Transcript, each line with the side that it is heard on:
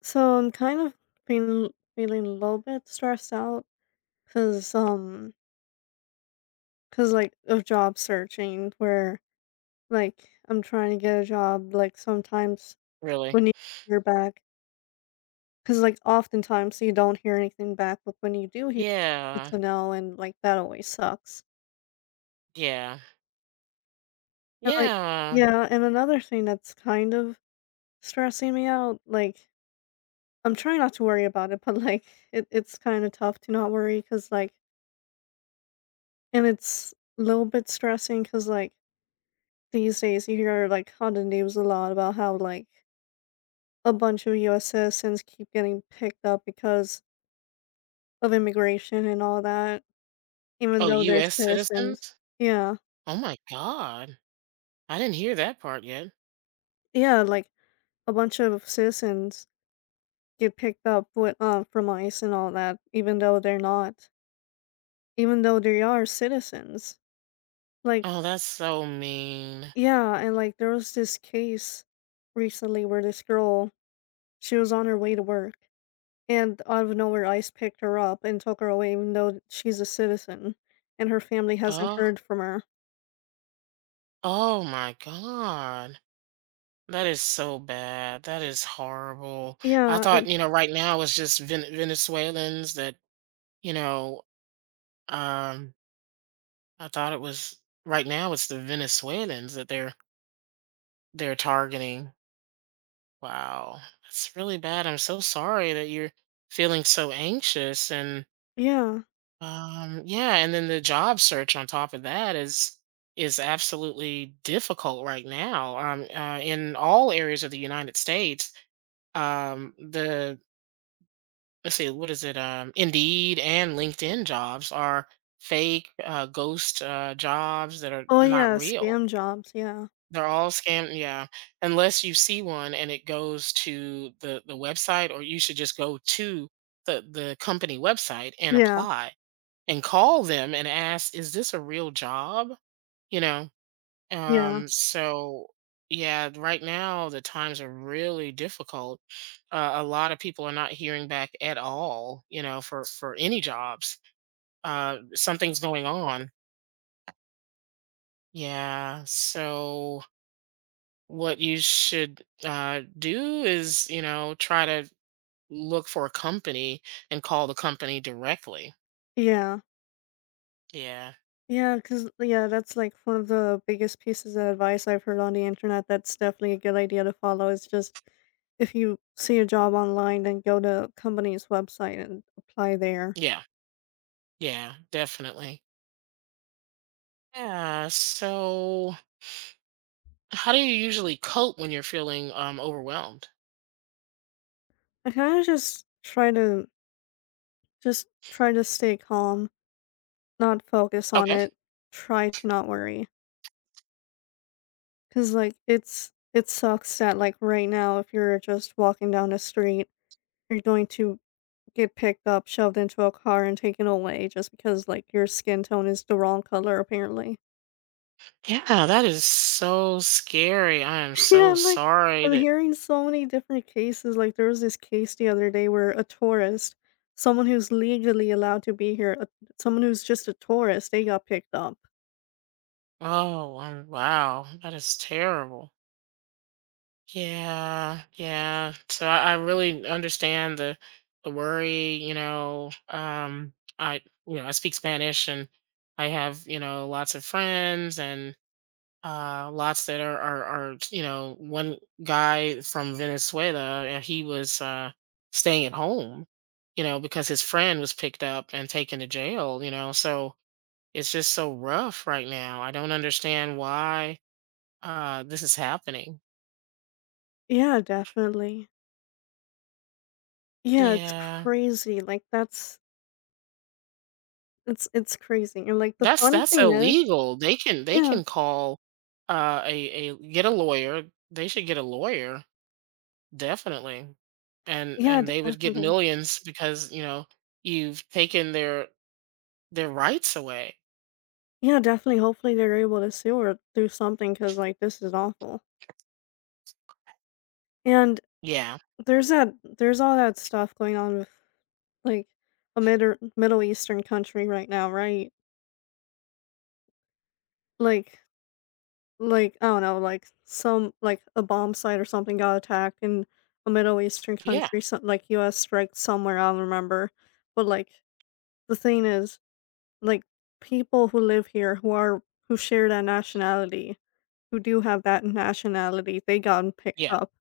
left: So I'm kind of feeling feeling a little bit stressed out because um because like of job searching where like I'm trying to get a job like sometimes
right: Really?
left: when you hear back because like oftentimes you don't hear anything back, but when you do hear
right: Yeah,
left: it's a no, and like that always sucks.
right: yeah,
left: And like
right: yeah.
left: yeah, and another thing that's kind of stressing me out, like I'm trying not to worry about it, but like it's kind of tough to not worry because like and it's a little bit stressing because, like, these days you hear, like, on the news a lot about how, like, a bunch of US citizens keep getting picked up because of immigration and all that, even
right: Oh,
left: though they're
right: US
left: citizens.
right: citizens?
left: Yeah.
right: Oh my god. I didn't hear that part yet.
left: Yeah, like, a bunch of citizens get picked up with, from ICE and all that, even though they're not even though they are citizens. Like
right: Oh, that's so mean.
left: yeah, and, like, there was this case recently where this girl, she was on her way to work, and out of nowhere, ICE picked her up and took her away, even though she's a citizen and her family hasn't
right: Oh,
left: heard from her.
right: oh my god. That is so bad. That is horrible. I
left: Yeah,
right: thought,
left: and
right: you know, right now it's just Venezuelans that, you know, um, I thought it was right now it's the Venezuelans that they're targeting. Wow, that's really bad. I'm so sorry that you're feeling so anxious and
left: yeah.
right: um Yeah, and then the job search on top of that is absolutely difficult right now. In all areas of the United States, the, let's see, what is it, Indeed and LinkedIn jobs are fake, ghost, jobs that are
left: Oh,
right: not
left: yeah,
right: real.
left: scam jobs, yeah.
right: They're all scam, yeah, unless you see one and it goes to the website, or you should just go to the company website and
left: Yeah,
right: apply and call them and ask, "Is this a real job?" You know?
left: yeah,
right: Um, so, yeah, right now, the times are really difficult. A lot of people are not hearing back at all, you know, for any jobs. Something's going on. Yeah, so what you should do is, you know, try to look for a company and call the company directly.
left: yeah.
right: Yeah.
left: Yeah. Because yeah, that's, like, one of the biggest pieces of advice I've heard on the internet, that's definitely a good idea to follow, is just if you see a job online, then go to company's website and apply there.
right: Yeah. Yeah. Definitely. Yeah. So, how do you usually cope when you're feeling overwhelmed?
left: I kinda just try to stay calm. Not focus on
right: Okay.
left: it. Try to not worry, cause like, it sucks that, like, right now, if you're just walking down the street, you're going to get picked up, shoved into a car, and taken away just because, like, your skin tone is the wrong color, apparently.
right: Yeah. That is so scary. I am so
left: Yeah, like,
right: sorry
left: I'm
right: that.
left: hearing so many different cases, like, there was this case the other day where a tourist, someone who's legally allowed to be here, someone who's just a tourist, they got picked up.
right: Oh, wow. That is terrible. Yeah, yeah. So I really understand the worry, you know. I you know, I speak Spanish and I have, you know, lots of friends and lots that are, you know, one guy from Venezuela and he was staying at home, you know, because his friend was picked up and taken to jail, you know. So it's just so rough right now. I don't understand why this is happening.
left: Yeah, definitely. Yeah, it's
right: Yeah.
left: crazy, like, that's it's crazy, and, like, the
right: That's
left: funny
right: that's
left: thing is
right: illegal. They can they
left: yeah.
right: can call, a get a lawyer. They should get a lawyer, definitely, and
left: Yeah,
right: they would get
left: definitely.
right: millions because, you know, you've taken their rights away.
left: Yeah, definitely, hopefully they're able to sue her something because like, this is awful, and
right: Yeah.
left: there's that there's all that stuff going on with, like, a Middle Eastern country right now, right? Like like, I don't know, like, some like, a bomb site or something got attacked in a Middle Eastern
right: Yeah.
left: country, some like, US strike somewhere, I don't remember, but, like, the thing is like, people who live here who share that nationality, who do have that nationality, they got picked
right: Yeah.
left: up.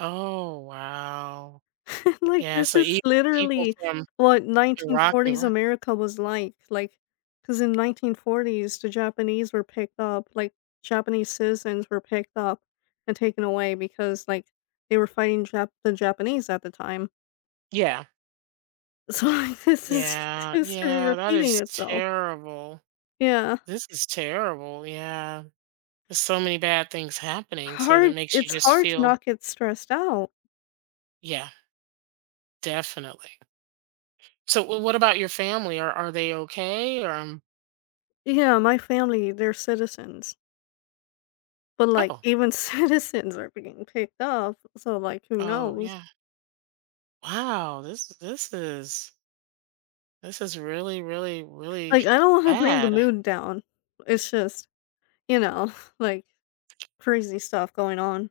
right: Oh, wow.
left: Like,
right: Yeah,
left: this
right: so
left: is
right: even the people
left: literally
right: from
left: what
right: Iraq and
left: 1940s
right: Iran.
left: America was like, because in 1940s, the Japanese were picked up, like, Japanese citizens were picked up and taken away because, like, they were fighting Jap the Japanese at the time.
right: Yeah.
left: So, like, this is
right: Yeah,
left: history
right: yeah, that
left: repeating
right: is
left: itself.
right: terrible.
left: Yeah.
right: This is terrible, yeah. There's so many bad things happening, so that
left: Hard
right: makes you
left: It's
right: just
left: hard to
right: feel.
left: not get stressed out.
right: Yeah. Definitely. So, w what about your family? Are they okay? Or,
left: Yeah, my family, they're citizens, but, like,
right: oh,
left: even citizens are being picked up. So, like, who
right: oh,
left: knows?
right: yeah. Wow, this this is really, really, really
left: Like, I don't wanna bring the
right: bad.
left: mood down. It's just, you know, like, crazy stuff going on.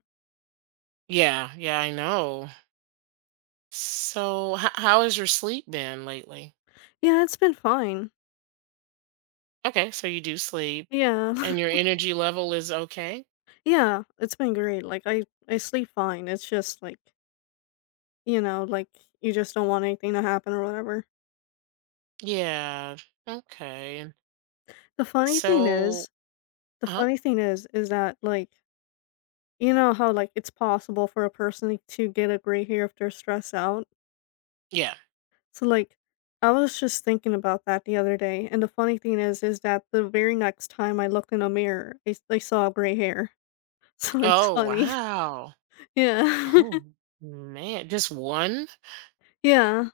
right: Yeah, yeah, I know. So, h how has your sleep been lately?
left: Yeah, it's been fine.
right: Okay, so you do sleep,
left: Yeah.
right: and your energy level is okay?
left: Yeah, it's been great, like, I sleep fine, it's just, like, you know, like, you just don't want anything to happen or whatever.
right: Yeah, okay, and
left: The funny thing
right: so,
left: is the
right: uh-huh,
left: funny thing is that, like, you know how, like, it's possible for a person to get a gray hair if they're stressed out?
right: yeah.
left: So like I was just thinking about that the other day, and the funny thing is that the very next time I looked in a mirror, I saw gray hair. So it's
right: Oh,
left: funny.
right: wow.
left: Yeah.
right: Oh, man, just one?
left: Yeah.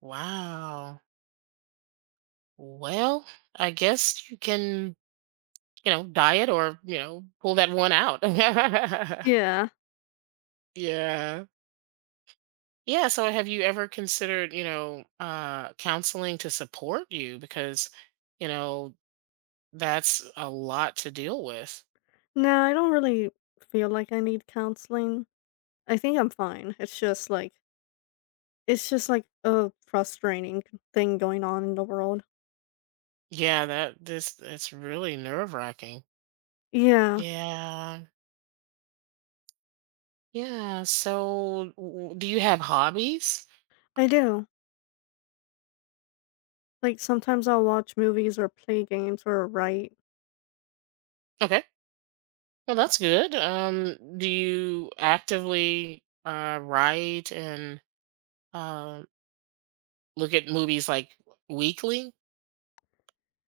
right: Wow. Well, I guess you can, you know, diet or, you know, pull that one out.
left: Yeah.
right: Yeah. Yeah, so have you ever considered, you know, counseling to support you because, you know, that's a lot to deal with.
left: No, I don't really feel like I need counseling. I think I'm fine. It's just like a frustrating thing going on in the world.
right: Yeah, that this it's really nerve-wracking.
left: Yeah,
right: Yeah. Yeah, so do you have hobbies?
left: I do. Like sometimes I'll watch movies or play games or write.
right: Okay. Well, that's good. Do you actively write and, Um, look at movies like weekly.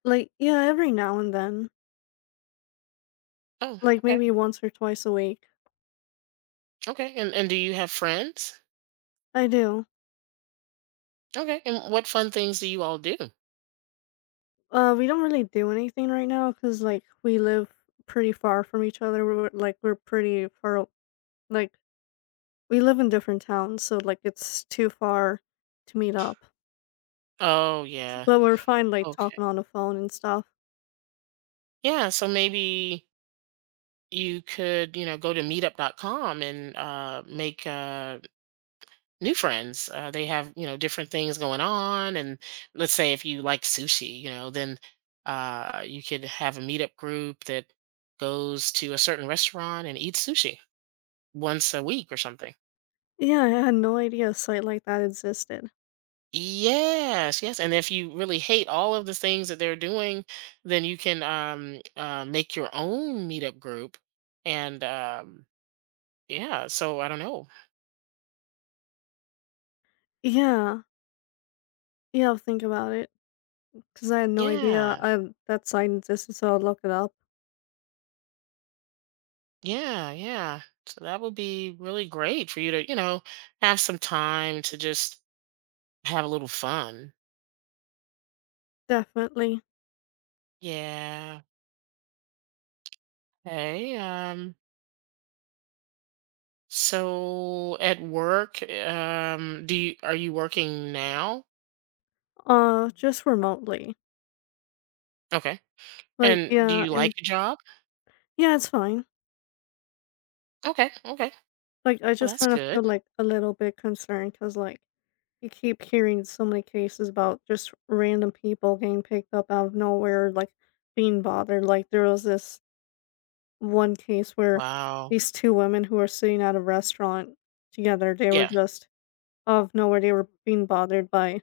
left: Like yeah, every now and then.
right: Oh,
left: Like maybe
right: okay,
left: once or twice a week.
right: okay. And do you have friends?
left: I do.
right: Okay. And what fun things do you all do?
left: We don't really do anything right now because like we live pretty far from each other. We're pretty far. Like we live in different towns, so like it's too far to meet up.
right: Oh yeah.
left: But we're fine, like
right: Okay.
left: talking on the phone and stuff.
right: Yeah. So maybe you could, you know, go to meetup.com and make new friends. They have, you know, different things going on. And let's say if you like sushi, you know, then you could have a meetup group that goes to a certain restaurant and eats sushi once a week or something.
left: Yeah, I had no idea a site like that existed.
right: Yes, yes. And if you really hate all of the things that they're doing, then you can make your own meetup group. And, yeah, so I don't know.
left: Yeah, yeah. Think about it, because I had no idea
right: Yeah.
left: that site existed. So I'll look it up.
right: Yeah, yeah. So that would be really great for you to, you know, have some time to just have a little fun.
left: Definitely.
right: Yeah. Hey, so at work, do you, are you working now?
left: Just remotely.
right: Okay.
left: Like
right: And do
left: yeah,
right: you like
left: and
right: your job?
left: yeah, it's fine.
right: Okay, okay.
left: Like, I
right: Well,
left: just
right: that's
left: kinda
right: good.
left: feel, like, a little bit concerned because like, you keep hearing so many cases about just random people getting picked up out of nowhere, like, being bothered, like, there was this one case where
right: Wow.
left: these 2 women who were sitting at a restaurant together, they were
right: Yeah.
left: just out of nowhere, they were being bothered by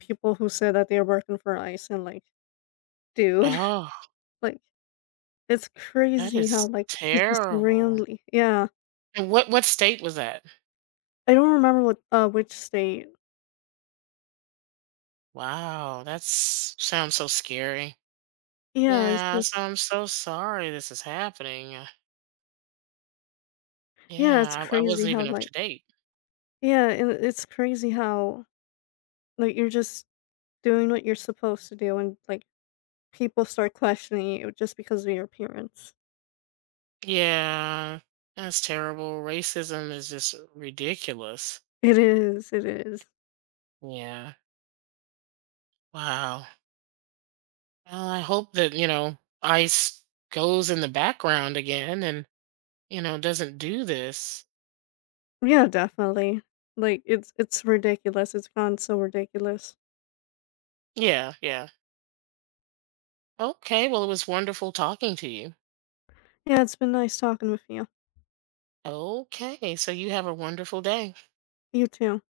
left: people who said that they were working for ICE and, like, dude,
right: Oh,
left: like, it's
right: that
left: crazy how,
right: is
left: like, it's just
right: terrible.
left: randomly yeah.
right: And what state was that?
left: I don't remember what which state.
right: Wow, that's sounds so scary.
left: Yeah, it's
right: Yeah,
left: just
right: so I'm so sorry this is happening.
left: yeah, it's
right: Yeah, I
left: crazy
right: wasn't
left: how,
right: even up to
left: like
right: date.
left: yeah, and it's crazy how, like, you're just doing what you're supposed to do, and, like, people start questioning you just because of your appearance.
right: Yeah, that's terrible. Racism is just ridiculous.
left: It is, it is.
right: Yeah. Wow. Well, I hope that, you know, ICE goes in the background again and, you know, doesn't do this.
left: Yeah, definitely. Like, it's ridiculous, it's gone so ridiculous.
right: Yeah, yeah. Okay, well, it was wonderful talking to you.
left: Yeah, it's been nice talking with you.
right: Okay, so you have a wonderful day.
left: You too.